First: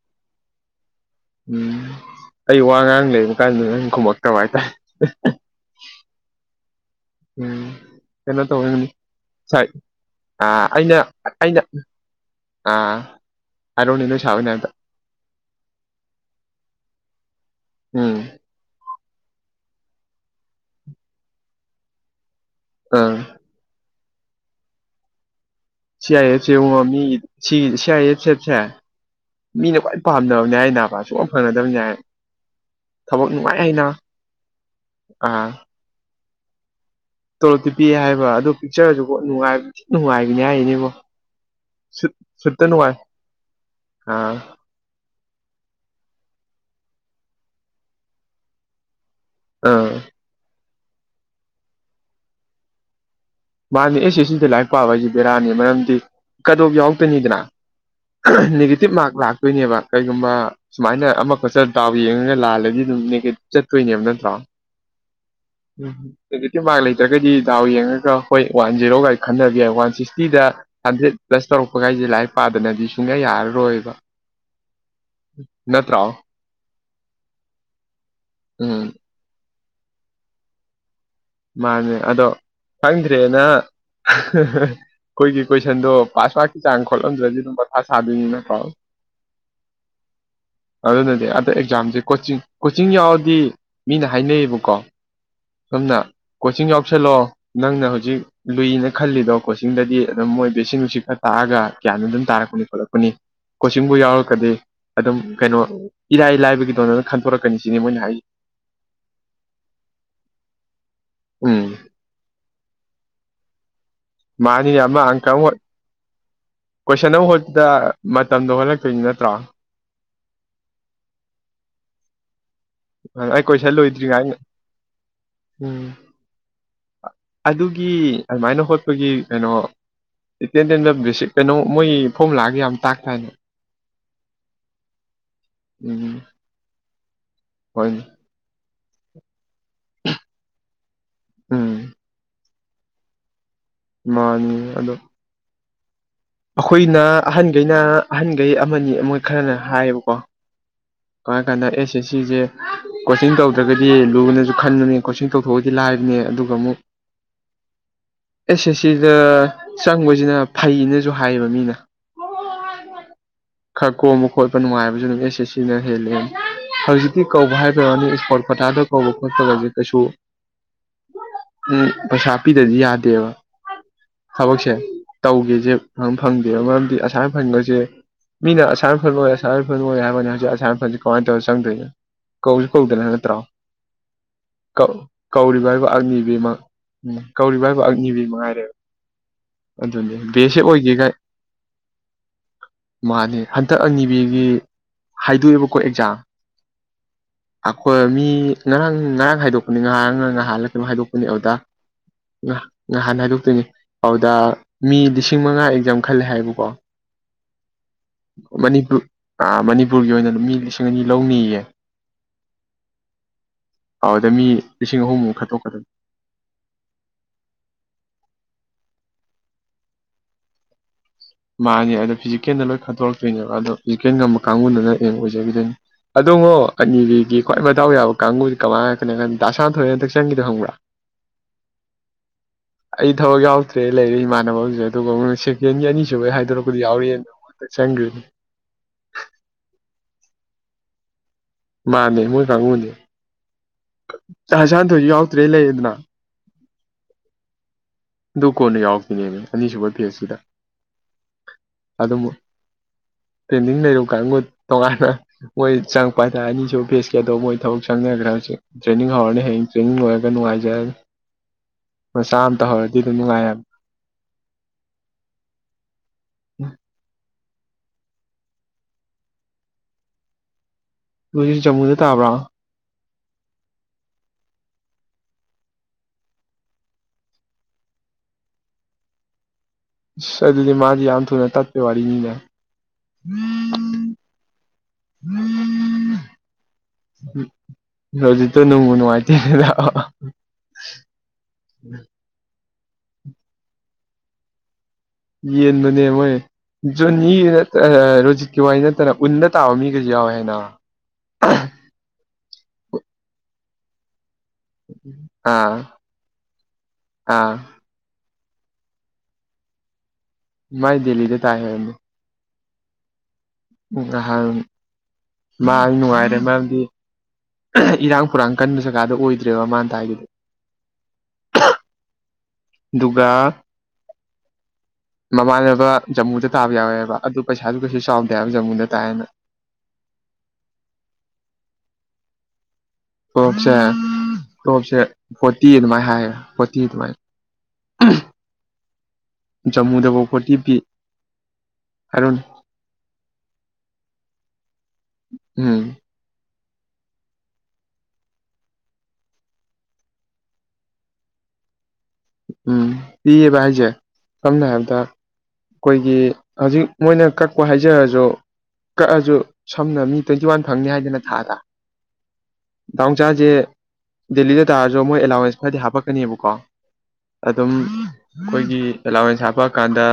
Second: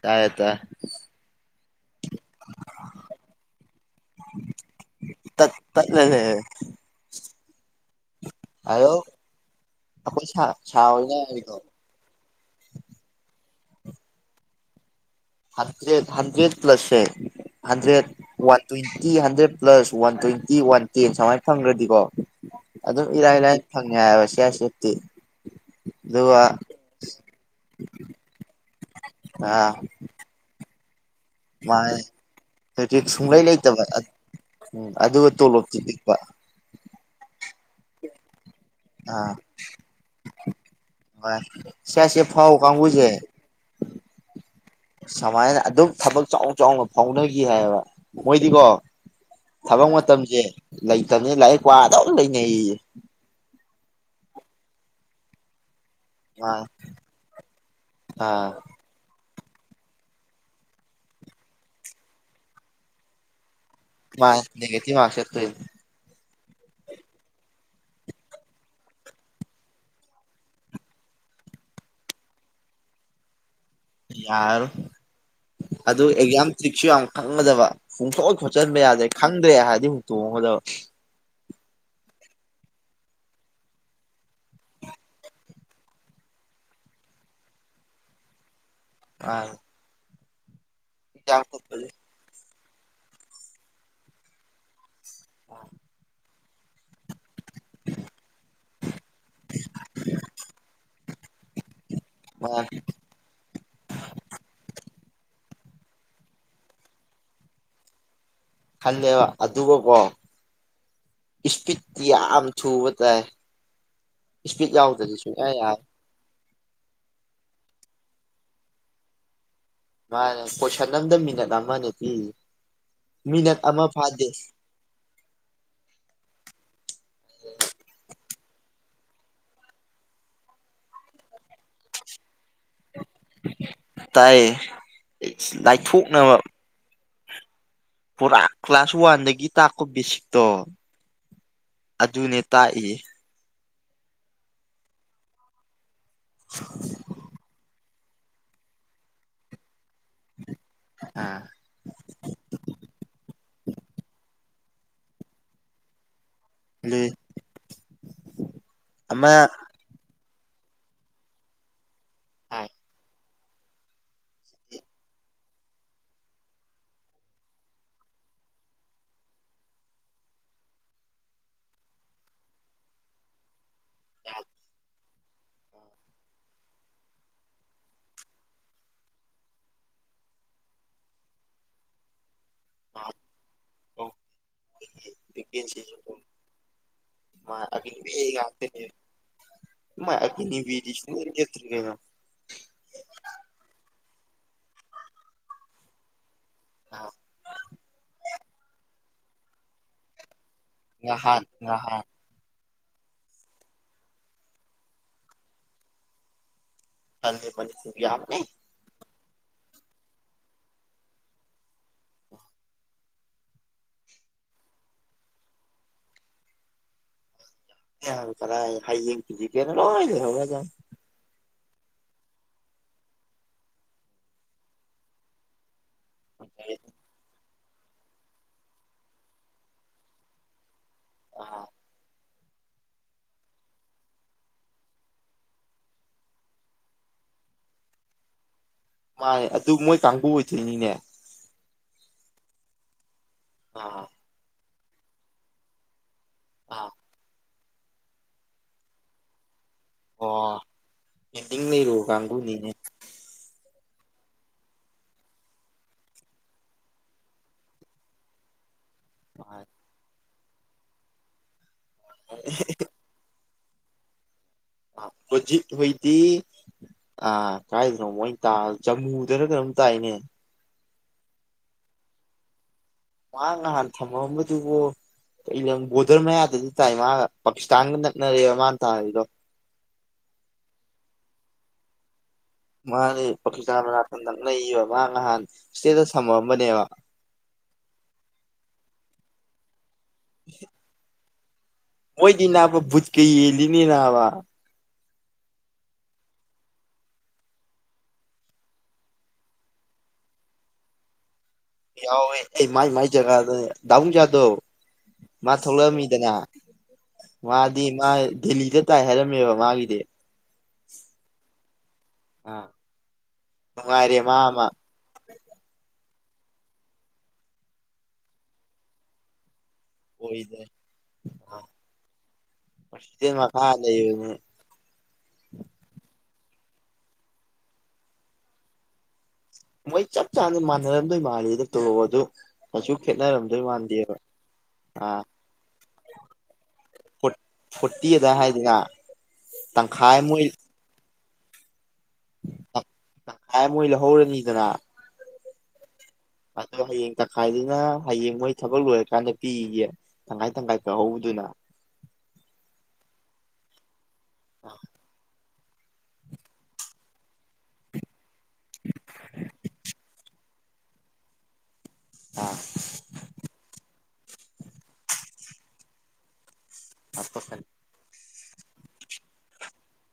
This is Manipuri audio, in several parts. ꯇꯔꯦ ꯇꯥꯏ ꯎꯝ ꯑꯩ ꯋꯥ ꯉꯥꯡ ꯂꯩꯕ ꯀꯥꯟꯗ ꯅꯪ ꯈꯨꯝꯃꯛꯇꯕ ꯍꯥꯏꯇꯥꯔꯦ [unintelligible] ꯎꯝ ꯀꯩꯅ ꯇꯧꯅꯤ ꯑꯗꯣ ꯁꯥꯏ ꯑꯩꯈꯣꯏ ꯁꯥ ꯑꯥ ꯁꯥ ꯑꯩꯅ ꯍꯣꯏꯅ ꯍꯥꯏꯕꯗꯣ ꯑꯩꯅ ꯑꯥ ꯍꯥꯏꯔꯣꯅꯦ ꯅꯣꯏ ꯁꯥ ꯑꯣꯏꯅ ꯑꯝꯇ ꯍꯟꯗ꯭ꯔꯦꯠ ꯍꯟꯗ꯭ꯔꯦꯠ ꯄ꯭ꯂꯁꯁꯦ hundred um one twenty hundred plus one twenty one ten ꯁꯨꯃꯥꯏꯅ ꯐꯪꯈ꯭ꯔꯗꯤꯀꯣ ꯑꯗꯨꯝ ꯑꯥ ꯏꯔꯥꯏ ꯂꯥꯏꯅ ꯐꯪꯉꯦ ꯍꯥꯏꯕ ꯁꯤꯦ ꯁꯦꯠꯇꯤ ꯁꯤ ꯑꯥꯏ ꯑꯦꯠꯁꯦ ꯃꯤꯒꯤ ꯁꯤꯒꯤ ꯁꯤ ꯑꯥꯏ ꯑꯦꯠ ꯑꯦꯦꯠꯁꯦ ꯃꯤꯅ ꯈ ꯄꯥꯝꯅꯕꯅꯦ ꯑꯩ ꯅꯥꯄꯥꯁꯨ ꯃꯥ ꯍꯧꯖꯤꯛꯇꯤ ꯁꯨꯡꯂꯩ ꯅꯨꯡꯉꯥꯏ ꯂꯩꯇꯕ ꯍꯥꯏꯅ ꯎꯝ ꯑꯗꯨꯒ ꯑꯥ ꯇꯣꯂꯣꯞꯇꯤ ꯄꯤꯛꯄ ꯇꯣꯂꯣꯞꯇꯤ ꯄꯤꯛꯦ ꯍꯥꯏꯕ ꯑꯗꯨ ꯄꯤꯛꯆꯔꯁꯨ ꯑꯥ ꯅꯨꯡꯉꯥꯏꯕꯅꯤ ꯍꯥꯏꯔꯤꯅꯦꯕꯣ ꯁꯤ ꯑꯩ ꯁꯤ ꯑꯩꯞ ꯐꯥꯎ ꯀꯥꯡꯕꯨꯖꯦ ꯑ ꯁꯨꯃꯥꯏꯅ ꯑꯗꯨꯝ ꯊꯕꯛ ꯆꯥꯎ ꯆꯥꯎꯅ ꯐꯥꯎꯅꯈꯤ ꯍꯥꯏꯕ ꯃꯣꯏꯗꯤꯀꯣ ꯑꯥ ꯊꯕꯛ ꯃꯇꯝꯁꯦ ꯂꯩꯇꯕꯅꯦ ꯂꯥꯏꯔꯤꯛ ꯄꯗꯧ ꯂꯩꯅꯩꯌꯦ ꯃꯥꯅꯦ ꯑꯦꯁꯁꯤꯗ ꯂꯥꯏꯔꯤꯛ ꯄꯥꯕ ꯍꯥꯏꯁꯤꯦ ꯕꯦꯔꯥꯅꯤ ꯃꯔꯝꯗꯤ ꯃꯥ ꯀꯗꯧ ꯌꯥꯎꯔꯛꯇꯣꯏꯅꯤꯗꯅ ꯑꯥ ꯤꯞ ꯃꯥꯔꯛ ꯂꯥꯛꯇꯣꯏꯅꯦꯕ ꯀꯩꯒꯨꯝꯕ ꯁꯨꯃꯥꯏꯅ ꯑꯃꯈꯠꯆ ꯗꯥꯎ ꯌꯦꯡꯉꯒ ꯂꯥꯜꯂꯗꯤ ꯑꯗꯨꯝ ꯅꯦꯒꯦꯤꯞ ꯆꯠꯇꯣꯏꯅꯦꯕ ꯅꯠꯇ꯭ꯔꯣ ꯃꯥꯅꯦ ꯅꯦꯒꯦꯇꯤꯞ ꯃꯥꯔꯛ ꯆꯠꯇꯣꯏꯅꯦ ꯎꯝ ꯑꯗꯨꯖꯤꯀꯤ ꯃꯥꯔ ꯂꯩꯇ꯭ꯔꯒꯗꯤ ꯗꯥꯎ ꯌꯦꯡꯉꯒ ꯑꯩꯈꯣꯏ ꯋꯥꯟ ꯖꯤꯦꯔꯣꯒ ꯑꯩ ꯈꯟꯅꯕ ꯌꯥꯏ ꯋꯥꯟ ꯁꯤꯛꯁꯇꯤꯗ ꯍꯟꯗ꯭ꯔꯦꯠ ꯄ꯭ꯂꯁ ꯇꯧꯔꯛꯄꯒꯥꯏꯁꯦ ꯂꯥꯏꯔꯤꯛ ꯄꯥꯗꯅꯗꯤ ꯁꯨꯡꯌꯥ ꯌꯥꯔꯔꯣꯏꯕ ꯌꯥꯔꯣꯏ ꯅꯠꯇ꯭ꯔꯣ ꯑꯗꯨ ꯑꯦꯛꯖꯥꯝ ꯇ꯭ꯔꯤꯛꯁꯨ ꯌꯥꯝ ꯈꯪꯒꯗꯕ ꯍꯣꯡꯣꯛ ꯈꯣꯠꯆꯟꯕ ꯎꯝ ꯌꯥꯗ꯭ꯔꯦ ꯈꯪꯗ꯭ꯔꯦ ꯍꯥꯏꯔꯗꯤ ꯍꯨꯇꯣꯡꯉꯒꯗꯕ ꯃꯥꯅꯦ ꯑꯗꯣ ꯈꯪꯗ꯭ꯔꯦꯅ ꯑꯩꯈꯣꯏꯒꯤ ꯀꯣꯏꯁꯟꯗꯣ ꯄꯥꯁ ꯄꯔꯀꯤ ꯆꯥꯡ ꯈꯣꯠꯂꯝꯗ꯭ꯔꯗꯤ ꯑꯗꯨꯝ ꯃꯊꯥ ꯁꯥꯕꯤꯅꯤꯅ ꯄꯥꯎ ꯑꯥ ꯑꯗꯨꯅꯗꯤ ꯑꯗ ꯈꯣꯠꯄꯁꯦ ꯑꯦꯛꯖꯥꯝꯁꯦ ꯀꯣꯆꯤꯡ ꯀꯣꯆꯤꯡ ꯌꯥꯎꯔꯗꯤ ꯃꯤꯅ ꯍꯥꯏꯅꯩꯌꯦꯕꯀꯣ ꯁꯣꯝꯅ ꯀꯣꯆꯤꯡ ꯌꯥꯎꯁꯜꯂꯛꯣ ꯅꯪꯅ ꯍꯧꯖꯤꯛ ꯂꯨꯏꯅ ꯈꯜꯂꯤꯗꯣ ꯀꯣꯆꯤꯡꯗꯗꯤ ꯑꯗꯨꯝ ꯃꯣꯏꯗꯣ ꯏꯁꯤꯡ ꯅꯨꯡꯁꯤꯠ ꯈꯔ ꯇꯥꯛꯑꯒ ꯀꯌꯥꯅꯣ ꯑꯗꯨꯝ ꯇꯥꯔꯛꯄꯅꯤ ꯃꯥꯅꯦ ꯈꯣꯠꯂꯛꯄꯅꯤ ꯀꯣꯆꯤꯡꯕꯨ ꯌꯥꯎꯔꯛꯀꯗꯤ ꯑꯗꯨꯝ ꯀꯩꯅꯣ ꯏꯔꯥꯏ ꯂꯥꯏꯕꯒꯤꯗꯣꯅ ꯑꯗꯨꯝ ꯈꯟꯗꯣꯔꯛꯀꯅꯤ ꯁꯤꯅꯤ ꯃꯣꯏꯅ ꯍꯥꯏꯖ ꯈꯜꯂꯦꯕ ꯑꯗꯨꯒꯀꯣ ꯎꯝ ꯏꯁꯄꯤꯠꯤ ꯌꯥꯝ ꯊꯨꯕ ꯇꯥꯏ ꯏꯁꯄꯤꯠ ꯃꯥꯅꯤꯅꯦ ꯑꯃ ꯌꯥꯎꯗꯁꯨ ꯑꯪꯀ ꯁꯨꯡꯉ ꯑꯃ ꯌꯥꯔꯦ ꯀꯣꯏꯁꯟ ꯑꯃ ꯍꯣꯠꯄꯗ ꯃꯇꯝꯗꯣ ꯍꯣꯜꯂꯛꯇꯣꯏꯅꯤ ꯅꯠꯇ꯭ꯔꯣ ꯃꯥꯅꯦ ꯀꯣꯏꯁꯟ ꯑꯝꯗ ꯃꯤꯅꯠ ꯑꯃꯅꯦ ꯄꯤ ꯑꯩ ꯃꯤꯅꯠ ꯀꯣꯏꯁꯟ ꯑꯃ ꯂꯣꯏꯗ꯭ꯔꯤꯉꯥꯏ ꯐꯥꯗꯦ ꯎꯝ ꯑꯗꯨꯒꯤ ꯑꯗꯨꯃꯥꯏꯅ ꯍꯣꯠꯄꯒꯤ ꯀꯩꯅꯣ ꯏꯇꯦꯟ ꯇꯦꯟꯗ ꯕꯦꯁꯤꯛ ꯀꯩꯅꯣ ꯃꯣꯏꯒꯤ ꯐꯣꯝ ꯂꯥꯛꯑꯒ ꯌꯥꯝ ꯇꯥꯛꯇꯥꯏꯅꯦ ꯇꯥꯏꯌꯦ ꯂꯥꯏꯊꯣꯛꯅꯕ ꯍ ꯄꯨꯔꯥ ꯀ꯭ꯂꯥꯁ ꯋꯥꯟꯗꯒꯤ ꯇꯥꯛꯄꯣ ꯕꯦꯁꯤꯛꯇꯣ ꯎꯝ ꯑꯗꯨꯅꯦ ꯇꯥꯛꯏ ꯃꯥꯅꯤ ꯑꯗꯣ ꯑꯩꯈꯣꯏꯅ ꯑꯍꯟꯒꯩꯅ ꯑꯍꯟꯒꯩ ꯑꯃꯅꯤ ꯃꯣꯏ ꯈꯔꯅ ꯍꯥꯏꯌꯦꯕꯀꯣ ꯑꯥ [unintelligible] ꯑꯦꯁ ꯁꯤꯁꯦ ꯀꯣꯆꯤꯡ ꯇꯧꯗ꯭ꯔꯒꯗꯤ ꯂꯨꯅꯁꯨ ꯈꯟꯕꯅꯦ ꯀꯣꯆꯤꯡ ꯇꯧꯊꯣꯛꯑꯒꯗꯤ ꯂꯥꯏꯕꯅꯦ ꯑꯗꯨ ꯑꯃꯨꯛ ꯑꯗꯨ ꯑꯦꯁ ꯑꯦꯁ ꯁꯤꯗ ꯑꯃ ꯆꯪꯕꯁꯤꯅ ꯐꯩꯌꯦꯅꯁꯨ ꯍꯥꯏꯌꯦꯕ ꯃꯤꯅ ꯍꯥꯏ ꯈꯔ ꯀꯣꯝꯕ ꯈꯣꯠꯄ ꯅꯨꯡꯉꯥꯏꯕꯁꯨ ꯑꯦꯁ ꯑꯦꯁ ꯁꯤꯅ ꯍꯦꯜꯂꯦꯅ ꯍꯧꯖꯤꯛꯇꯤ ꯀꯧꯕ ꯍꯥꯏꯕꯩ ꯋꯥꯅꯤ ꯏꯁꯄꯣꯔꯠ ꯀ‌ꯣꯇꯥꯗ ꯀꯧꯕ ꯈꯣꯠꯄ ꯀꯥꯏꯁꯦ ꯀꯩꯁꯨ ꯎꯝ ꯄꯩꯁꯥ ꯄꯤꯗꯔꯗꯤ ꯌꯥꯗꯦꯕ ꯊꯕꯛꯁꯦ ꯇꯧꯒꯦꯁꯦ ꯑꯗꯨꯝ ꯐꯪꯗꯦꯕ ꯃꯔꯝꯗꯤ ꯑꯁꯥꯝ ꯔꯥꯏꯐꯜ‌ ꯒꯁꯦ ꯃꯤꯅ ꯑꯁꯥꯝ ꯔꯥꯏꯐꯜ ꯑꯣꯏ ꯑꯁꯥꯝ ꯔꯥꯏꯐꯜ ꯑꯣꯏ ꯍꯥꯏꯕꯩ ꯋꯥꯅꯤ ꯍꯧꯖꯤꯛ ꯑꯁꯥꯝ ꯔꯥꯏꯐꯜꯁꯦ ꯀꯃꯥꯏꯅ ꯇꯧꯔ ꯆꯪꯗꯣꯏꯅꯣ ꯀꯧꯗꯅ ꯅꯠꯇ꯭ꯔꯣ ꯀꯧ ꯀꯧꯔꯤꯕ ꯍꯥꯏꯕꯨ ꯚꯦꯀꯦꯟꯁꯤꯁꯨ ꯑꯛꯅꯤꯕꯤ ꯎꯝ ꯃꯥ ꯀꯧꯔꯤꯕ ꯍꯥꯏꯕꯨ ꯑꯒꯤꯅꯤꯕꯤ ꯑꯛꯅꯤꯕꯤ ꯃꯉꯥꯏꯔꯦꯕ ꯉꯥꯛꯇꯅꯦ ꯃꯥ ꯑꯗꯨꯅꯦ ꯕꯦ ꯑꯦꯁ ꯑꯦꯞ ꯑꯒꯤꯅꯤꯕꯤꯗꯤ ꯑꯣꯏꯒꯦ ꯀꯥꯏ ꯁꯨꯡꯂꯦꯞ ꯂꯦꯞꯇ꯭ꯔꯤ ꯀꯩꯅꯣ ꯃꯥꯟꯅꯤ ꯍꯟꯗꯛ ꯑꯛꯅꯤꯕꯤꯒꯤ ꯍꯥꯏꯗꯣꯛꯑꯦꯕꯀꯣ ꯑꯦꯛꯖꯥꯝ ꯑꯥ ꯑꯩꯈꯣꯏ ꯃꯤ ꯉꯔꯥꯡ ꯉꯔꯥꯡ ꯍꯥꯏꯗꯣꯛꯄꯅꯤ ꯉꯥꯔꯥꯡ ꯅꯠꯇꯔ ꯅꯍꯥꯟꯂ ꯀꯩ‌ꯅ‌ꯣꯝ ꯍꯥꯏꯗꯣꯛꯄꯅꯦ ꯉꯍꯥꯟ ꯑꯗꯨꯗꯥ ꯉꯍꯥꯟ ꯅꯍꯥꯟ ꯍꯥꯏꯗꯣꯛꯇꯣꯏꯅꯤ ꯑꯗꯨꯗ ꯃꯤ ꯂꯤꯁꯤꯡ ꯃꯉꯥ ꯑꯦꯛꯖꯥꯝ ꯈꯜꯂꯦ ꯍꯥꯏꯕꯀꯣ ꯑꯗꯨꯗꯤ ꯑꯈ‌ꯣꯏꯅꯤꯗꯤ ꯃꯅꯤꯄꯨꯔ ꯑꯥ ꯃꯅꯤꯄꯨꯔꯒꯤ ꯑꯣꯏꯅ ꯃꯤ ꯂꯤꯁꯤꯡ ꯑꯅꯤ ꯂꯧꯅꯤꯌꯦ ꯑꯗꯨꯗ ꯃꯤ ꯂꯤꯁꯤꯡ ꯑꯍꯨꯝꯃꯨꯛ ꯈꯟꯇꯣꯛꯀꯅꯤ ꯀꯥꯔꯥꯏꯗꯩ ꯍꯌꯦꯡ ꯐꯤꯖꯤꯀ‌ꯦꯜꯗ ꯂꯣꯏ ꯂꯩꯍꯧꯔ ꯗꯧꯅꯤ ꯃꯥꯅꯦ ꯑꯗꯣ ꯐꯤꯖꯤꯀꯦꯜꯗ ꯂꯣꯏ ꯈꯟꯇꯣꯔꯛꯇꯣꯏꯅꯦꯕ ꯑꯗꯣ ꯐꯤꯖꯤꯀꯦꯜ ꯉꯝꯕ ꯀꯥꯡꯕꯨꯗꯨꯅ ꯍꯌꯦꯡ ꯑꯣꯏꯖꯈꯤꯗꯣꯏꯅꯤ ꯑꯗꯣꯉꯣ ꯑꯛꯅꯤꯕꯤꯒꯤ ꯈ꯭ꯋꯥꯏ ꯃꯗꯥꯎ ꯌꯥꯕ ꯀꯥꯡꯕꯨꯗꯤ ꯀꯃꯥꯏ ꯍꯥꯏꯔꯛꯀꯅꯤ ꯗꯥ ꯁꯥꯅꯊꯣꯏꯅ ꯍꯟꯗꯛ ꯆꯪꯈꯤꯗꯣ ꯈꯪꯕ꯭ꯔꯥ [unintelligible] ꯑꯩ ꯊꯕꯛ ꯌꯥꯎꯗ꯭ꯔꯦ ꯂꯩꯔꯦ ꯏꯃꯥꯟꯅꯕ ꯑꯃꯁꯨ ꯑꯗꯨꯒ ꯁꯦꯀꯦꯟꯒꯤ ꯑꯅꯤꯁꯨꯕꯩ ꯍꯥꯏꯗꯣꯔꯛꯄꯗ ꯌꯥꯎꯔꯛꯑꯦꯅ ꯍꯟꯗꯛ ꯆꯪꯈꯔꯤꯅꯤ ꯃꯥꯅꯦ ꯑꯗꯨ ꯃꯣꯏ ꯀꯥꯡꯕꯨ ꯑꯣꯏꯗꯣꯏꯅꯤꯅꯦ ꯃꯥꯅꯦ ꯃ‌ꯣꯏ ꯀꯥꯡꯕꯨꯅ‌ꯤ ꯑ ꯗꯥ ꯁꯅꯥꯊ‌ꯣꯏꯁꯨ ꯌꯥꯎꯗ꯭ꯔꯦ ꯂꯩꯔ‌ꯦꯗꯅ ꯑꯥ ꯑꯗꯨ ꯀꯣꯟꯅ ꯌꯥꯎꯔꯛꯄꯅꯦꯃ‌ꯦ ꯑꯅꯤꯁꯨꯕꯩ ꯑꯣ ꯄ‌ꯦꯟꯗꯤꯡ ꯂꯩꯔꯨ ꯑꯗꯨꯝ ꯀꯥꯡꯕꯨꯨꯅꯤꯅꯦ ꯄꯦꯟꯗꯤꯡ ꯂꯩꯔꯨ ꯀꯥꯡꯕꯨꯅꯤ ꯇꯣꯉꯥꯟꯅ ꯃꯣꯏ ꯆꯪꯉꯛꯄ ꯍꯥꯏꯇꯔ‌ꯦ ꯑꯅꯤꯁꯨꯕ ꯄꯦꯁꯀꯤ ꯑꯗ‌ꯣ ꯃꯣꯏ ꯊꯕꯛ ꯆꯪꯅꯈ꯭ꯔ‌ꯦ ꯍꯧꯖꯤꯛ ꯇ꯭ꯔꯦꯅꯤꯡ ꯍꯧꯔꯅꯤ ꯍꯌꯦꯡ ꯇ꯭ꯔꯦꯅꯤꯡ ꯂꯣꯏꯔꯒ ꯅꯨꯡꯉꯥꯏꯖꯔꯅꯤ ꯃꯆꯥ ꯑꯝ ꯇꯧꯍꯧꯔꯗꯤ ꯑꯗꯨꯝ ꯅꯨꯡꯉꯥꯏꯔ‌ꯦ ꯍꯧꯖꯤꯛ ꯃ‌ꯣꯏꯗꯤ ꯑꯥ ꯀꯥꯏꯗꯅꯣ ꯃ‌ꯣꯏ ꯇ ꯖꯥꯃꯨꯗꯔ ꯀꯩꯅꯣꯝ ꯇꯥꯏꯅꯦ ꯅꯣꯏꯖꯨ ꯖꯥꯃꯨꯗ ꯇꯥꯕ꯭ꯔꯥ ꯃꯥꯅ ꯅꯍꯥꯟ ꯊꯝꯃꯛꯑꯝꯕꯗꯨꯕꯨ ꯩꯀꯩ ꯂꯝ ꯕ‌ꯣꯗꯔ ꯃꯌꯥꯗꯗꯤ ꯇꯥꯏ ꯃꯥ ꯄꯥꯀꯤꯁꯇꯥꯟꯒ ꯅꯛꯅꯔꯦꯕ ꯃꯥꯅ ꯇꯥꯔꯤꯗꯣ ꯑꯁ ꯑꯗꯨꯗꯤ ꯃꯥꯗꯤ ꯌꯥꯝ ꯊꯨꯅ ꯇꯠꯄꯩ ꯋꯥꯔꯤꯅꯤꯅꯦ ꯃꯥꯅ‌ꯦ ꯄꯥꯀꯤꯁꯇꯥꯟ ꯃꯅꯥꯛꯇ ꯅꯛꯅꯩꯑꯦꯕ ꯃꯥ ꯅꯍꯥꯟ ꯏꯁꯇꯦꯇꯁꯗ ꯊꯝꯃꯛꯑꯝꯕꯅꯦꯕ ꯎꯝ ꯍꯧꯖꯤꯛꯇ ꯅꯨꯡꯕꯨ ꯅꯨꯡꯉꯥꯏꯇ‌ꯦꯗ [unintelligible] ꯃꯣꯏꯗꯤ ꯅꯥꯕ ꯕꯨꯠꯀ ꯌꯦꯜꯂꯤꯅ‌‌ꯦ ꯅꯥꯕ ꯌꯦꯟꯕꯅꯦ ꯃꯣꯏ ꯖꯣꯅꯤ ꯑꯥ ꯑꯥ ꯔꯣꯖꯤꯠꯀꯤ ꯋꯥꯔꯤ ꯅꯠꯇꯅ ꯎꯟꯗ ꯇꯥꯕ ꯃꯤꯒꯩꯁꯨ ꯌꯥꯎꯋꯦ ꯍꯥꯏꯅ ꯑ ꯌꯥꯎꯋꯦ ꯑꯩ ꯃꯥꯏ ꯃꯥꯏ ꯖꯒꯥꯗ ꯗꯥꯕꯨꯡꯆꯥꯗꯣ ꯃꯥ ꯑꯥ ꯊꯣꯛꯂꯛꯑꯃꯤꯗꯅ ꯃꯥ ꯑꯥ ꯗꯤ ꯃꯥ ꯗꯦꯜꯂꯤꯗ ꯇꯥꯏ ꯍꯥꯏꯔꯝꯃꯦꯕ ꯃꯥꯒꯤꯗꯤ ꯃꯥꯥꯏ ꯗꯦꯜꯂꯤꯗ ꯇꯥꯥꯏ ꯍꯥꯏꯕꯅꯦ ꯑꯥ ꯅꯨꯡꯉꯥꯏꯔꯦ ꯃꯥ ꯉꯍꯥꯟ ꯑꯃ ꯃꯥ ꯅꯨꯡꯉꯥꯏꯔꯦ ꯃꯔꯝꯗꯤ ꯏꯔꯥꯡ ꯐꯨꯔꯥꯡ ꯀꯟꯕ ꯖꯒꯥꯗ ꯑꯣꯏꯗ꯭ꯔꯦꯕ ꯃꯥꯅ ꯇꯥꯏꯗꯨꯗꯤ ꯐꯩꯗ ꯑ ꯑꯗꯨꯒ ꯄꯔꯁꯤꯗꯦꯟ ꯃꯈꯥꯗ ꯂꯩꯕꯅꯤ ꯃꯃꯥꯟꯅꯕ ꯖꯃꯨꯗ ꯇꯥꯕ ꯌꯥꯎꯋꯦꯕ ꯑꯗꯨ ꯄꯩꯁꯥꯗꯨ ꯀꯩꯁꯨ ꯆꯥꯎꯗꯦꯕ ꯖꯃꯨꯗ ꯇꯥꯏꯌꯦꯅ ꯃꯣꯏ ꯆꯞ ꯆꯥꯅ ꯃꯥꯟꯅꯔꯝꯗꯣꯏ ꯃꯥꯥꯟꯜꯂꯤꯗ ꯇꯣꯂꯣꯞ ꯑꯗꯨ ꯀꯩꯁꯨ ꯈꯦꯠꯅꯔꯝꯗꯣꯏ ꯃꯥꯟꯗꯦꯕ ꯇꯣꯞꯁꯦ ꯑꯥ ꯐꯣꯔꯇꯤ ꯑꯗꯨꯃꯥꯏꯅ ꯍꯥꯏꯌꯦ ꯐꯣꯔꯇꯤ ꯑꯗꯨꯃꯥꯏꯅ ꯐꯣꯔꯠ ꯐꯣꯔꯇꯤ ꯑꯗꯥꯏ ꯍꯥꯏꯗꯅ ꯇꯪꯈꯥꯏ ꯖꯝꯃꯨꯗꯕꯧ ꯃꯣꯏ ꯐꯣꯔꯇꯤ ꯄꯤ [unintelligible] ꯇꯪ ꯇꯪꯈꯥꯏ ꯑꯃ ꯃꯣꯏ ꯂꯧꯍꯧꯔꯅꯤꯗꯅ ꯎꯝ ꯑꯗꯣ ꯍꯌꯦꯡ ꯇꯪꯈꯥꯏꯗꯨꯅ ꯍꯌꯦꯡ ꯃꯣꯏ ꯊꯕꯛ ꯂꯣꯏꯔꯀꯥꯟꯗ ꯄꯤꯒꯦ ꯇꯪꯈꯥꯏ ꯇꯪꯈꯥꯏ ꯀꯛꯍꯧꯕꯗꯨꯅ ꯎꯝ ꯄꯤꯌꯦꯕ ꯍꯥꯏꯁꯦ ꯁꯝꯅ ꯍꯥꯏꯔꯕꯗ ꯑꯩꯈꯣꯏꯒꯤ ꯍꯧꯖꯤꯛ ꯃꯣꯏꯅ ꯀꯛꯄ ꯍꯥꯏꯖꯔꯁꯨ ꯀꯛꯑꯁꯨ ꯁꯝꯅ ꯃꯤ ꯇ꯭ꯋꯦꯟꯇꯤ ꯋꯥꯟ ꯐꯪꯅꯤ ꯍꯥꯏꯗꯅ ꯊꯥꯗ ꯑꯥ ꯗꯥꯎꯟꯆꯥꯁꯦ ꯗꯦꯜꯂꯤꯗ ꯇꯥꯔꯁꯨ ꯃꯣꯏ ꯑꯦꯂꯥꯎꯋꯦꯟꯁ ꯈꯔꯗꯤ ꯍꯥꯞꯄꯛꯀꯅꯦꯕꯀꯣ ꯍꯥꯄꯛꯀꯅꯤ ꯑꯗꯨꯝ ꯑꯩꯈꯣꯏꯒꯤ ꯑꯦꯂꯥꯋꯦꯟꯁ ꯍꯥꯞꯄꯛꯑꯀꯥꯟꯗ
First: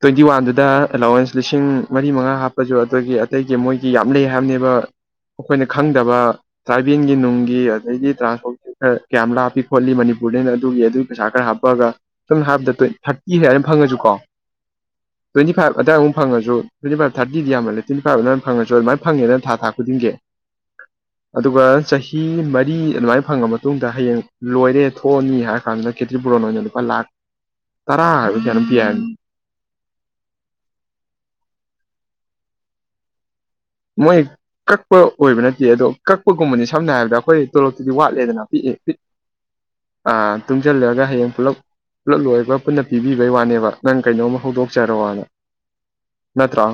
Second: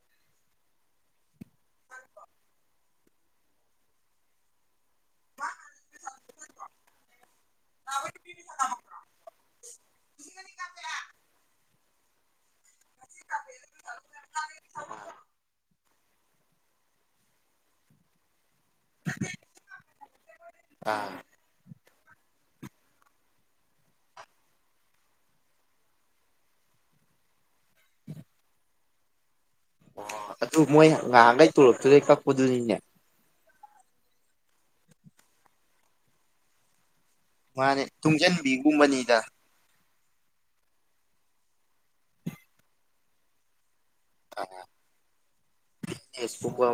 ꯇ꯭ꯋꯦꯟꯇꯤ ꯋꯥꯟꯗꯨꯗ ꯑꯦꯂꯥꯎꯋꯦꯟꯁ ꯂꯤꯁꯤꯡ ꯃꯔꯤ ꯃꯉꯥ ꯍꯥꯞꯄꯁꯨ ꯑꯗꯨꯒꯤ ꯑꯇꯩꯒꯤ ꯃꯣꯏꯒꯤ ꯌꯥꯝ ꯂꯩ ꯍꯥꯏꯕꯅꯦꯕ ꯑꯩꯈꯣꯏꯅ ꯈꯪꯗꯕ ꯇ꯭ꯔꯥꯏꯕꯦꯜꯒꯤ ꯅꯨꯡꯒꯤ ꯑꯩꯗꯤ ꯇ꯭ꯔꯥꯟꯁꯄꯣꯔꯠ ꯑ ꯀꯌꯥꯝ ꯂꯥꯞꯄꯤ ꯈꯣꯠꯂꯤ ꯃꯅꯤꯄꯨꯔꯗꯩꯅ ꯑꯗꯨꯒꯤ ꯑꯗꯨꯒꯤ ꯄꯩꯁꯥ ꯈꯔ ꯍꯥꯞꯄꯑꯒ ꯁꯝꯅ ꯍꯥꯏꯔꯕꯗ ꯊ꯭ꯔꯇꯤ ꯍꯥꯏꯅ ꯐꯪꯉꯁꯨꯀꯣ ꯇ꯭ꯋꯦꯟꯇꯤ ꯐꯥꯏꯚ ꯑꯗ꯭ꯋꯥꯏꯃꯨꯛ ꯐꯪꯉꯁꯨ ꯇ꯭ꯋꯦꯟꯇꯤ ꯐꯥꯏꯚ ꯊꯥꯔꯇꯤꯗꯤ ꯌꯥꯝꯜꯂꯦ ꯇ꯭ꯋꯦꯟꯇꯤ ꯐꯥꯏꯚ ꯑꯗꯨꯃꯥꯏ ꯐꯪꯉꯁꯨ ꯑꯗꯨꯃꯥꯏ ꯐꯪꯉꯦꯅ ꯊꯥ ꯊꯥ ꯈꯨꯗꯤꯡꯒꯤ ꯑꯥ ꯑꯗꯨꯒ ꯆꯍꯤ ꯃꯔꯤ ꯑꯗꯨꯃꯥꯏꯅ ꯐꯪꯉ ꯃꯇꯨꯡꯗ ꯍꯌꯦꯡ ꯂꯣꯏꯔꯦ ꯊꯣꯛꯑꯅꯤ ꯍꯥꯏꯔ ꯀꯥꯟꯗ ꯈꯦꯇ꯭ꯔꯤ ꯄꯨꯔꯣꯟ ꯑꯣꯏꯅ ꯂꯨꯄꯥ ꯂꯥꯛ ꯇꯔꯥ ꯍꯥꯏꯕꯔ ꯀꯌꯥꯅꯣꯝ ꯄꯤ ꯍꯥꯏꯕꯅꯦ ꯑꯣ ꯑꯗꯨ ꯃꯣꯏ ꯉꯍꯥꯟꯈꯩ ꯇꯣꯂꯞꯇꯨꯗꯩ ꯀꯛꯄꯗꯨꯅꯤꯅꯦ ꯃꯣꯏ ꯀꯛꯄ ꯑꯣꯏꯕ ꯅꯠꯇꯦ ꯑꯗꯣ ꯀꯛꯄꯒꯨꯝꯕꯅꯤ ꯁꯝꯅ ꯍꯥꯏꯔꯕꯗ ꯍꯣꯏ ꯃꯥꯅꯦ ꯇꯣꯂꯣꯇꯨꯗꯤ ꯋꯥꯠꯂꯦꯗꯅ ꯄꯤꯛꯑ ꯄꯤꯛ ꯇꯨꯡꯖꯟꯕꯤꯒꯨꯝꯕꯅꯤꯗ ꯇꯨꯡꯁꯤꯜꯂꯒ ꯍꯌꯦꯡ ꯄꯨꯂꯞ ꯄꯨꯂꯞ ꯂꯣꯏꯒ ꯄꯨꯟꯅ ꯄꯤꯕꯤꯕꯩ ꯋꯥꯅꯦꯕ ꯅꯪ ꯀꯩꯅꯣꯝꯃ ꯍꯧꯗꯣꯛꯆꯔꯑꯣꯅ ꯅꯦꯁꯀꯨꯝꯕ ꯅꯠꯇ꯭ꯔꯣ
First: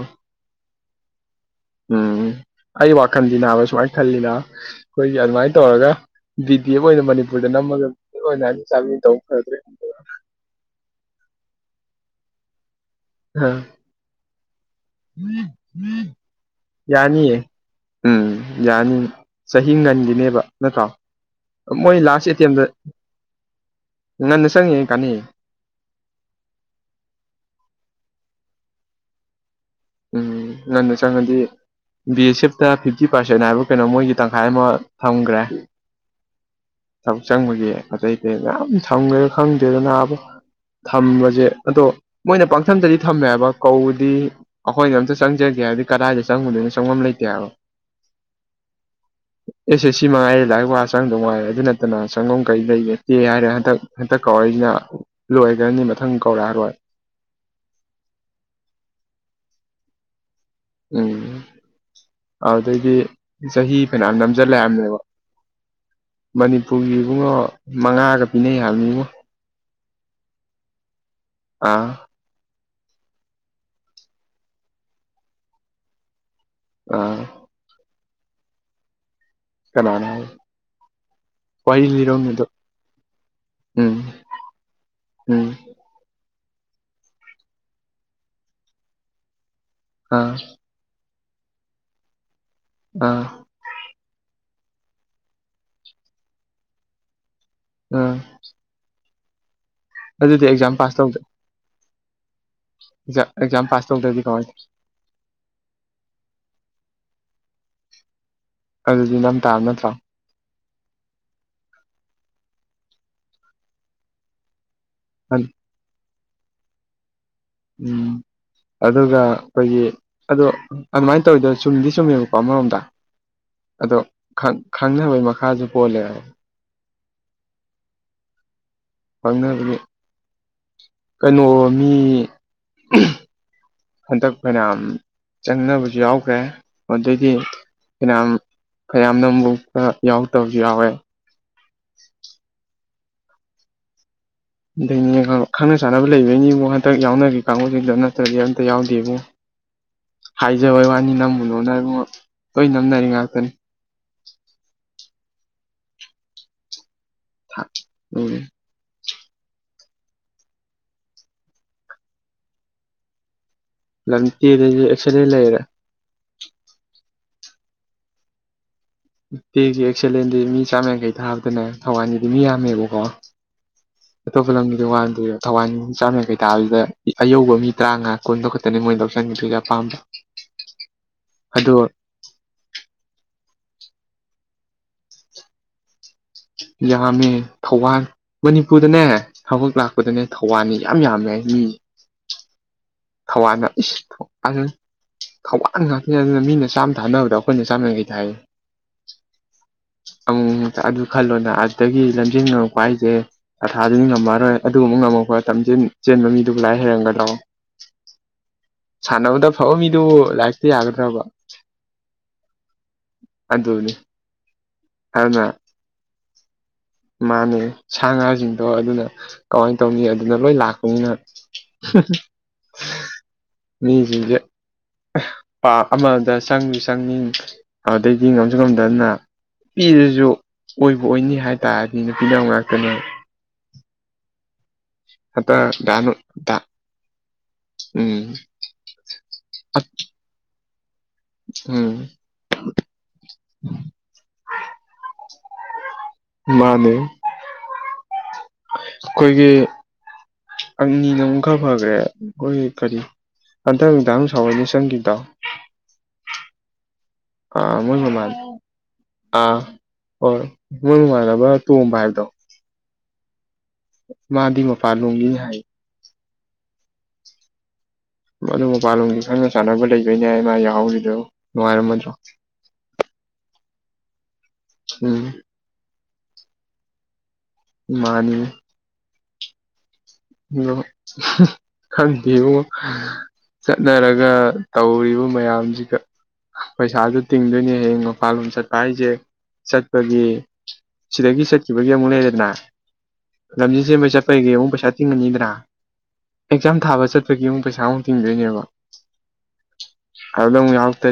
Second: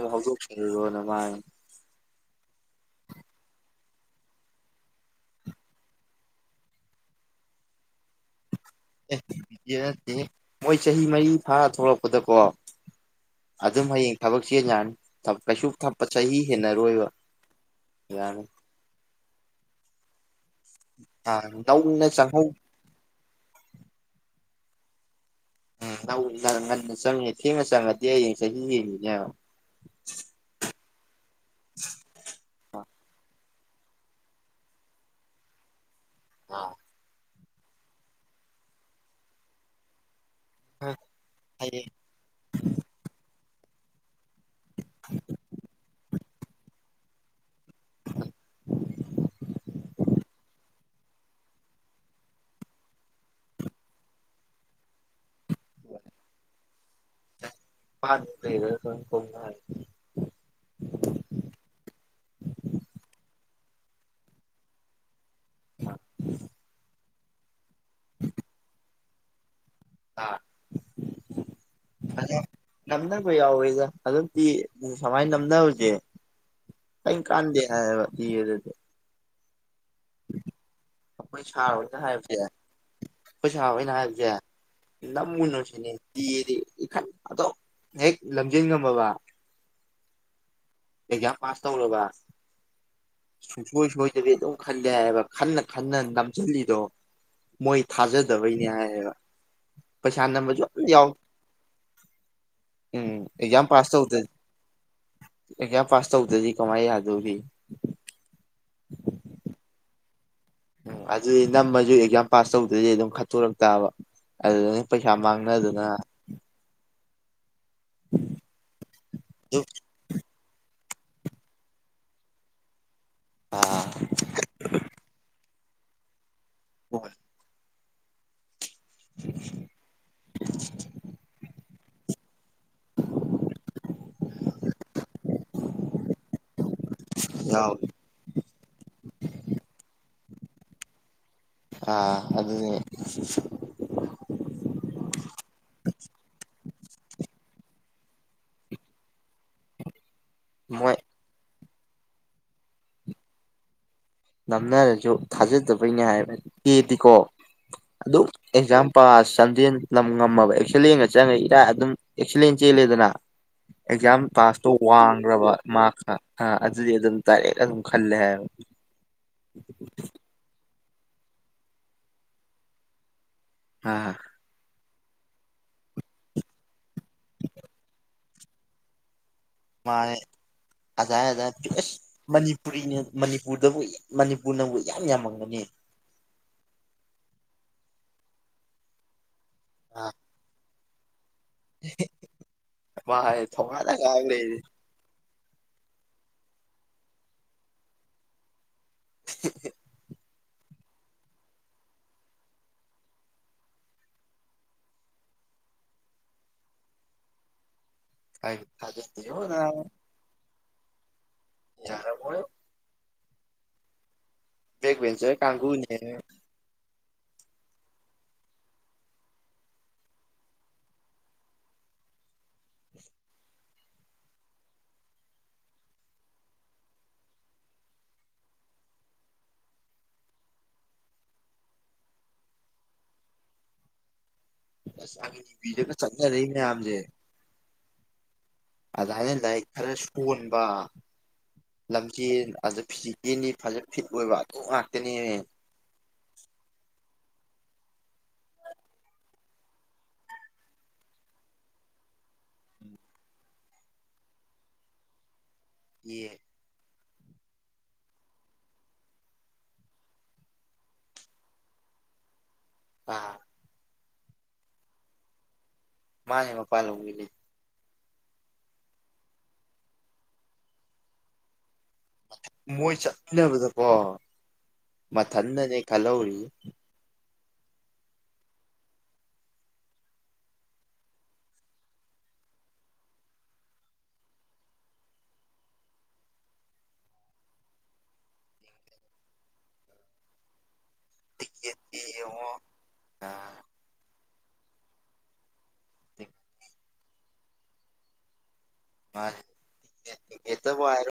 [unintelligible] ꯎꯝ ꯑꯩ ꯋꯥꯈꯟꯗꯤ ꯅꯥꯕ ꯁꯨꯃꯥꯏꯅ ꯈꯜꯂꯤꯅ ꯑꯩꯈꯣꯏꯒꯤ ꯑꯗꯨꯃꯥꯏꯅ ꯇꯧꯔꯒ ꯕꯤꯗꯤ ꯑꯦꯐ ꯑꯣꯏꯅ ꯃꯅꯤꯄꯨꯔꯗ ꯅꯝꯃꯒ ꯑꯣꯏꯅ [unintelligible] ꯑꯦ ꯕꯤ ꯗꯤ ꯑꯦꯐ ꯅꯠꯇꯦꯍꯦ ꯃꯣꯏ ꯆꯍꯤ ꯃꯔꯤ ꯐꯥꯔ ꯊꯣꯛꯂꯛꯄꯗꯀꯣ ꯑ ꯑꯗꯨꯝ ꯍꯌꯦꯡ ꯊꯕꯛ ꯆꯦꯟ ꯌꯥꯔꯅꯤ ꯊ ꯀꯩꯁꯨ ꯊꯄ ꯆꯍꯤ ꯍꯦꯟꯅꯔꯣꯏꯕ ꯌꯥꯅꯤꯌꯦ ꯎꯝ ꯌꯥꯔ ꯌꯥꯅꯤ ꯆꯍꯤ ꯉꯟꯒꯤꯅꯦꯕ ꯅꯠꯇ꯭ꯔꯣ ꯑꯥ ꯃꯣꯏ ꯅꯧꯅ ꯂꯥꯁ ꯆꯪꯍꯧ ꯑꯦꯇꯦꯝꯗ ꯉꯟꯅ ꯆꯪꯉꯤꯉꯩ ꯀꯥꯅꯩꯌꯦ ꯎꯝ [unintelligible] ꯉꯟꯅ ꯆꯪꯉꯦ ꯊꯦꯡꯅ ꯆꯪꯉꯗꯤ ꯍꯌꯦꯡ ꯆꯍꯤ ꯍꯦꯟꯒꯤꯅꯦ ꯍꯥꯏꯕ ꯎꯝ ꯉꯟꯅ ꯆꯪꯉꯗꯤ ꯕꯤ ꯑꯦꯁ ꯑꯦꯐꯇ ꯐꯤꯞꯇꯤ ꯄꯥꯔꯁꯦꯟ ꯍꯥꯏꯕ ꯀꯩꯅꯣ ꯃꯣꯏꯒꯤ ꯇꯪꯈꯥꯏ ꯑꯃ ꯊꯝꯈ꯭ꯔꯦ ꯑꯥ ꯊꯕꯛ ꯆꯪꯕꯒꯤ ꯑꯇꯩ ꯑꯇꯩ ꯃꯌꯥꯝ ꯊꯝꯒ꯭ꯔꯦꯗ ꯈꯪꯗꯦꯗ ꯅꯥꯕ ꯊꯝꯕꯁꯦ ꯑꯗꯣ ꯍꯌꯦꯡ ꯃꯣꯏꯅ ꯄꯥꯡꯊꯝꯗꯗꯤ ꯊꯝꯃꯦꯕ ꯀꯧꯗꯤ ꯑꯩꯈꯣꯏꯅ ꯑꯝꯇ ꯆꯪꯖꯒꯦ ꯍꯥꯏꯗꯤ ꯀꯗꯥꯏꯗ ꯆꯪꯉꯨꯗꯣꯏꯅꯣ ꯆꯪꯐꯝ ꯂꯩꯇꯦ ꯍꯥꯏꯕ ꯑꯦꯁ ꯑꯦꯁ ꯁꯤ ꯃꯉꯥꯏꯔꯦ ꯂꯥꯏꯔꯤꯛ ꯄꯥꯕ ꯆꯪꯗꯧ ꯉꯥꯏꯔꯦ ꯑꯗꯨ ꯅꯠꯇꯅ ꯆꯪꯕꯝ ꯀꯩ ꯂꯩꯒꯦ ꯇꯦ ꯍꯥꯏꯔꯦ ꯍꯟꯗꯛ ꯍꯟꯇꯛ ꯀꯧꯔꯛꯏꯁꯤꯅ ꯂꯣꯏꯈ꯭ꯔꯅꯤ ꯃꯊꯪ ꯀꯧꯔꯛꯑꯔꯣꯏ [unintelligible] ꯎꯝ ꯑꯗꯨꯗꯒꯤ ꯆꯍꯤ ꯐꯅꯌꯥꯝ ꯅꯝꯁꯤꯜꯂꯛꯑꯅꯤꯕ ꯃꯅꯤꯄꯨꯔꯒꯤ ꯏꯕꯨꯡꯉꯣ ꯃꯉꯥꯒ ꯄꯤꯅꯩ ꯍꯥꯏꯕꯅꯤꯉꯣ ꯍꯥ ꯑꯥ ꯐꯖꯩ ꯉꯝꯅꯕ ꯌꯥꯎꯋꯦꯗ ꯑꯗꯨꯗꯤ ꯁꯨꯃꯥꯏꯅ ꯅꯝꯅꯕꯁꯦ ꯀꯝ ꯑꯥ ꯀꯥꯟꯗꯦ ꯍꯥꯏꯌꯦꯕ ꯀꯅꯥꯅ ꯄꯩꯁꯥꯔꯣ ꯋꯥꯔꯤ ꯅꯪ ꯍꯥꯏꯁꯦ ꯂꯤꯔꯝꯃꯤꯗꯣ ꯄꯩꯁꯥꯔꯣ ꯑꯩꯅ ꯎꯝ ꯍꯥꯥꯖꯦ ꯎꯝ [unintelligible] ꯑꯥ ꯑꯦꯛꯖꯥꯝ ꯄꯥꯁ ꯇꯧꯔꯥꯕ ꯑꯥ ꯁꯨꯡꯁꯣꯏ ꯁꯣꯏꯗꯕꯤ ꯑꯗꯨꯝ ꯈꯜꯂꯦ ꯍꯥꯏꯕ ꯈꯟꯅ ꯈꯟꯅ ꯅꯝꯁꯤꯜꯂꯤꯗꯣ ꯃꯣꯏ ꯑꯥ ꯊꯥꯖꯗꯕꯩꯅꯦ ꯍꯥꯏꯌꯦꯕ ꯄꯩꯁꯥ ꯑꯗꯨꯗꯤ ꯅꯝꯕꯁꯨ ꯑꯦꯛꯖꯥꯝ ꯑꯝꯇ ꯄꯥꯁ ꯌꯥꯎ ꯇꯧꯗ ꯎꯝ ꯑꯦꯛꯖꯥꯝ ꯄꯥꯁ ꯇꯧꯗꯔ ꯑꯦꯖꯌꯥ ꯄꯥꯁ ꯇꯧꯗ꯭ꯔꯗꯤ ꯀꯃꯥꯏ ꯌꯥꯗꯧꯔꯤ ꯑꯗꯨꯗꯤ ꯅꯝ ꯇꯥꯕ ꯅꯠꯇ꯭ꯔꯣ ꯎꯝ ꯑꯗꯨꯗꯤ ꯅꯝꯃꯁꯨ ꯑꯦꯛꯖꯥꯝ ꯄꯥꯁ ꯇꯧꯗ꯭ꯔꯗꯤ ꯑꯗꯨꯝ ꯈꯠꯇꯣꯔꯛꯇꯥꯕ ꯑꯗꯅꯤ ꯄꯩꯁꯥ ꯃꯥꯡꯅꯗꯅ ꯎꯝ ꯑꯗꯨꯒ ꯑꯗꯨꯝ ꯑꯩꯈꯣꯏꯒꯤ ꯑꯗꯣ ꯑꯗꯨꯃꯥꯏꯅ ꯇꯧꯋꯤꯗ ꯆꯨꯝꯗꯤ ꯆꯨꯝꯃꯦꯕꯀꯣ ꯑꯃꯔꯣꯝꯗ ꯑꯥ ꯑꯗꯣ ꯈꯪꯅꯕꯒꯤ ꯃꯈꯥꯁꯨ ꯄꯣꯜꯂꯦꯕ ꯍꯣꯏ ꯐꯪꯅꯕꯅꯤ ꯀꯩꯅꯣ ꯃꯤ ꯍꯟꯗꯛ ꯐꯅꯌꯥꯝ ꯆꯪꯅꯕꯁꯨ ꯌꯥꯎꯈ꯭ꯔꯦ ꯑꯗꯨꯏ ꯌꯥꯎꯋꯤ ꯐꯌꯥꯝ ꯐꯌꯥꯝꯅ ꯅꯝꯕꯧꯇ ꯌꯥꯎꯔꯛꯇꯕꯁꯨ ꯌꯥꯎꯋꯦ ꯑꯥ ꯑꯗꯨꯗꯤ ꯑꯗꯩꯅꯦ ꯈꯪꯅ ꯆꯥꯅꯕ ꯂꯩꯕꯒꯤꯅꯤꯕꯨ ꯍꯟꯇꯛ ꯌꯥꯎꯅꯈꯤ ꯀꯥꯡꯒꯨꯗꯨꯗꯤ ꯅꯠꯇ꯭ꯔꯗꯤ ꯑꯝꯇ ꯌꯥꯎꯗꯦꯕꯣ ꯍꯥꯏꯖꯕꯩ ꯃꯣꯏ ꯋꯥꯅꯤ ꯅꯝꯃꯨꯅꯨꯗ ꯏꯕꯨꯡꯉꯣ ꯂꯣꯏ ꯅꯝꯅꯔꯤ ꯉꯥꯛꯇꯅꯤ ꯅꯝꯅꯔꯁꯨ ꯊꯥꯖꯗꯕꯩꯅꯦ ꯍꯥꯏꯕ ꯑꯦꯗꯤꯀꯣ ꯑꯗꯨ ꯎꯝ ꯑꯦꯛꯖꯥꯝ ꯄꯥꯁ ꯆꯝꯗꯦꯟ ꯉꯝꯃꯕ ꯑꯦꯛꯁꯂꯦꯟꯒ ꯆꯪꯉꯒ ꯏꯔꯥꯏ ꯑꯗꯨꯝ ꯑꯦꯛꯁꯂꯦꯟ ꯆꯦꯜꯂꯦꯗꯅ ꯑꯦꯛꯖꯥꯝ ꯄꯥꯁꯇꯣ ꯂꯝꯇꯦꯗꯁꯨ ꯑꯦꯛꯁꯂꯦꯟ ꯋꯥꯡꯈ꯭ꯔꯕ ꯂꯩꯔꯦ ꯃꯥꯛꯇ ꯍꯥ ꯑꯗꯨꯗꯤ ꯑꯗꯨꯝ ꯗꯥꯔꯛ ꯑꯗꯨꯝ ꯈꯜꯂꯦ ꯍꯥꯏꯕ ꯎꯦꯒꯤ ꯑꯦꯛꯁꯂꯦꯟꯗꯤ ꯃꯤ ꯆꯥꯝꯃꯌꯥꯡꯈꯩ ꯊꯥꯕꯗꯅꯦ ꯊꯧꯕꯥꯟꯒꯤꯗꯤ ꯃꯤ ꯌꯥꯝꯃꯦꯕꯀꯣ ꯍꯥ [unintelligible] [unintelligible] ꯑꯗꯣ ꯃꯅꯤꯄꯨꯔꯤ ꯃꯅꯤꯄꯨꯔꯗꯕꯨ ꯃꯅꯤꯄꯨꯔꯅꯕꯨ ꯏꯌꯥꯝ ꯌꯥꯝꯃꯝꯒꯅꯤ ꯌꯥꯝꯃꯦ ꯊꯧꯕꯥꯜ ꯃꯅꯤꯄꯨꯔꯗꯅꯦ ꯊꯕꯛ ꯑ ꯂꯥꯛꯄꯗꯅꯦ ꯊꯧꯕꯥꯜꯅꯤ ꯌꯥꯝ ꯌꯥꯝꯃꯦ ꯃꯤ ꯃꯥ ꯍꯥꯏꯔꯦ ꯊꯧꯕꯥꯜꯅ ꯊꯧꯕꯥꯜꯗ ꯏꯁ ꯉꯥꯛ ꯂꯩꯔꯦ ꯑꯗꯨ ꯊꯧꯕꯥꯜ ꯉꯥꯛꯇꯅꯤ ꯑꯗꯨꯅ ꯃꯤꯅ ꯆꯥꯝꯃ ꯊꯥꯅꯕꯗ ꯑꯩꯈꯣꯏꯅ ꯆꯥꯝ ꯌꯥꯡꯈꯩ ꯊꯥꯏ [unintelligible] ꯑꯗꯨ ꯈꯜꯂꯣꯅ ꯑꯗꯨꯗꯒꯤ ꯂꯝꯖꯦꯟ ꯉꯔꯛꯄ ꯍꯥꯏꯁꯦ ꯑꯥꯊꯥꯗꯨꯗꯤ ꯉꯝꯃꯔꯣꯏ ꯑꯗꯨꯒꯨꯝꯕ ꯉꯃꯝꯄ ꯂꯝꯖꯦꯟ ꯆꯦꯟꯕ ꯃꯤꯗꯨꯕꯨ ꯂꯥꯏꯔꯤꯛ ꯍꯩꯔꯝꯒꯗ꯭ꯔꯣ ꯍꯥꯏ ꯊꯥꯖꯗꯦꯉꯣ ꯁꯥꯟꯅꯕꯗ ꯐꯕ ꯅꯪ ꯃꯤꯗꯨ ꯂꯥꯏꯔꯤꯛꯇ ꯌꯥꯒꯗ꯭ꯔꯕ ꯌꯥꯔ ꯑꯣꯏ ꯑꯗꯨꯗꯅꯦ ꯦꯒꯕ ꯆꯦ ꯀ ꯀꯥꯡꯒꯅꯤ ꯃꯥꯅꯦ ꯁꯥ ꯉꯥꯁꯤꯡꯗꯣ ꯑꯗꯨꯅ ꯀꯃꯥꯏꯅ ꯇꯧꯅꯤ ꯑꯗꯨꯅ ꯂꯣꯏ ꯂꯥꯛꯄꯅꯤꯅ ꯃꯤ ꯄꯥ ꯑꯃꯗ ꯆꯪꯁꯨ ꯆꯪꯅꯤꯡ ꯑꯗꯨꯩꯗꯒꯤ ꯉꯝꯁꯨ ꯉꯝꯗꯅ ꯅꯨꯄꯤꯗꯨꯁꯨ ꯑꯣꯏꯕ ꯑꯣꯏꯅꯤ ꯍꯥꯏ ꯇꯔꯗꯤ ꯅꯨꯄꯤꯅ ꯉꯥꯛꯇꯅꯦ ꯑꯁ ꯑ ꯄꯤꯔꯒ ꯆꯠꯅꯔ ꯍꯟꯇꯛ ꯃꯌꯥꯝꯁꯦ ꯎꯝ ꯑꯗꯨꯃꯥꯏꯅ ꯂꯥꯏꯔꯤꯛ ꯈꯔ ꯁꯣꯟꯕ ꯎꯝ ꯂꯝꯆꯦꯜ ꯑꯗꯨ ꯐꯤꯖꯤꯀꯦꯜꯂꯤ ꯐꯖꯅ ꯐꯤꯠ ꯑꯣꯏꯕ ꯑꯗꯨꯝ ꯉꯥꯛꯇꯅꯦ ꯃꯥꯅꯦ ꯑꯩꯈꯣꯏꯒꯤ ꯑꯪꯅꯤꯅ ꯑꯃꯨꯛ ꯈꯔ ꯐꯈ꯭ꯔꯦ ꯑꯩꯈꯣꯏ ꯀꯔꯤ ꯍꯟꯗꯛꯗꯪ ꯁꯥꯎꯋꯏꯅꯤ ꯆꯪꯈꯤꯗꯥꯎ ꯌꯦ ꯑꯥ ꯃꯣꯏꯥꯟ ꯑꯥ ꯍꯣꯏ ꯃꯣꯏꯒꯃꯥꯟꯅꯕ ꯇꯣꯝꯕ ꯍꯥꯏꯕꯗꯣ ꯑꯥ ꯃꯥꯗꯤ ꯃꯄꯥꯟꯂꯣꯝꯒꯤꯅꯤ ꯍꯥꯏ ꯃꯥꯅꯦ ꯃꯄꯥꯟ ꯂꯝꯒꯤꯅꯦ ꯑꯗꯨ ꯃꯄꯥꯟꯂꯣꯝꯒꯤ ꯈꯪꯅ ꯆꯥꯟꯅꯕ ꯂꯩꯗꯣꯏꯅꯦꯃ ꯌꯥꯎꯍꯧꯔꯤꯗꯣ ꯅꯨꯡꯉꯥꯏꯔꯝꯃꯗ꯭ꯔꯣ ꯃꯣꯏ ꯆꯠꯅꯕꯗꯀꯣ ꯎꯝ ꯃꯊꯟꯅꯅꯦ ꯈꯜꯍꯧꯔꯤ ꯃꯥꯅꯤ ꯑ ꯈꯪꯕꯤꯌꯨ ꯆꯠꯅꯔꯒ ꯇꯧꯔꯤꯕ ꯃꯌꯥꯝꯁꯤꯒ ꯄꯩꯁꯥꯗꯨ ꯇꯤꯡꯗꯣꯏꯅꯦ ꯍꯌꯦꯡ ꯃꯄꯥꯥꯟꯂꯣꯝ ꯆꯠꯄ ꯍꯥꯏꯁꯦ ꯆꯠꯄꯒꯤ ꯁꯤꯗꯒꯤ ꯆꯠꯈꯤꯕꯒꯤ ꯇꯤꯛꯀꯦꯠꯀꯤ ꯑꯃꯨꯛ ꯂꯩꯔꯦꯗꯅ ꯌꯦꯡꯉꯣ ꯑꯥ ꯂꯝꯖꯦꯟꯁꯦ ꯄꯩꯁꯥꯄꯩꯒ ꯑꯃꯨꯛ ꯄꯩꯁꯥ ꯆꯤꯡꯉꯅꯤꯗ꯭ꯔꯥ ꯑꯦꯛꯖꯥꯝ ꯊꯥꯕ ꯆꯠꯄꯒꯤ ꯑꯃꯨꯛ ꯄꯩꯁꯥꯃꯨꯛ ꯇꯤꯡꯗꯣꯏꯅꯦꯕ ꯍꯥꯏꯕꯗ ꯑꯃꯨꯛ ꯃꯥꯕꯨ ꯍꯥꯏꯔ ꯌꯥꯎꯔꯛꯇ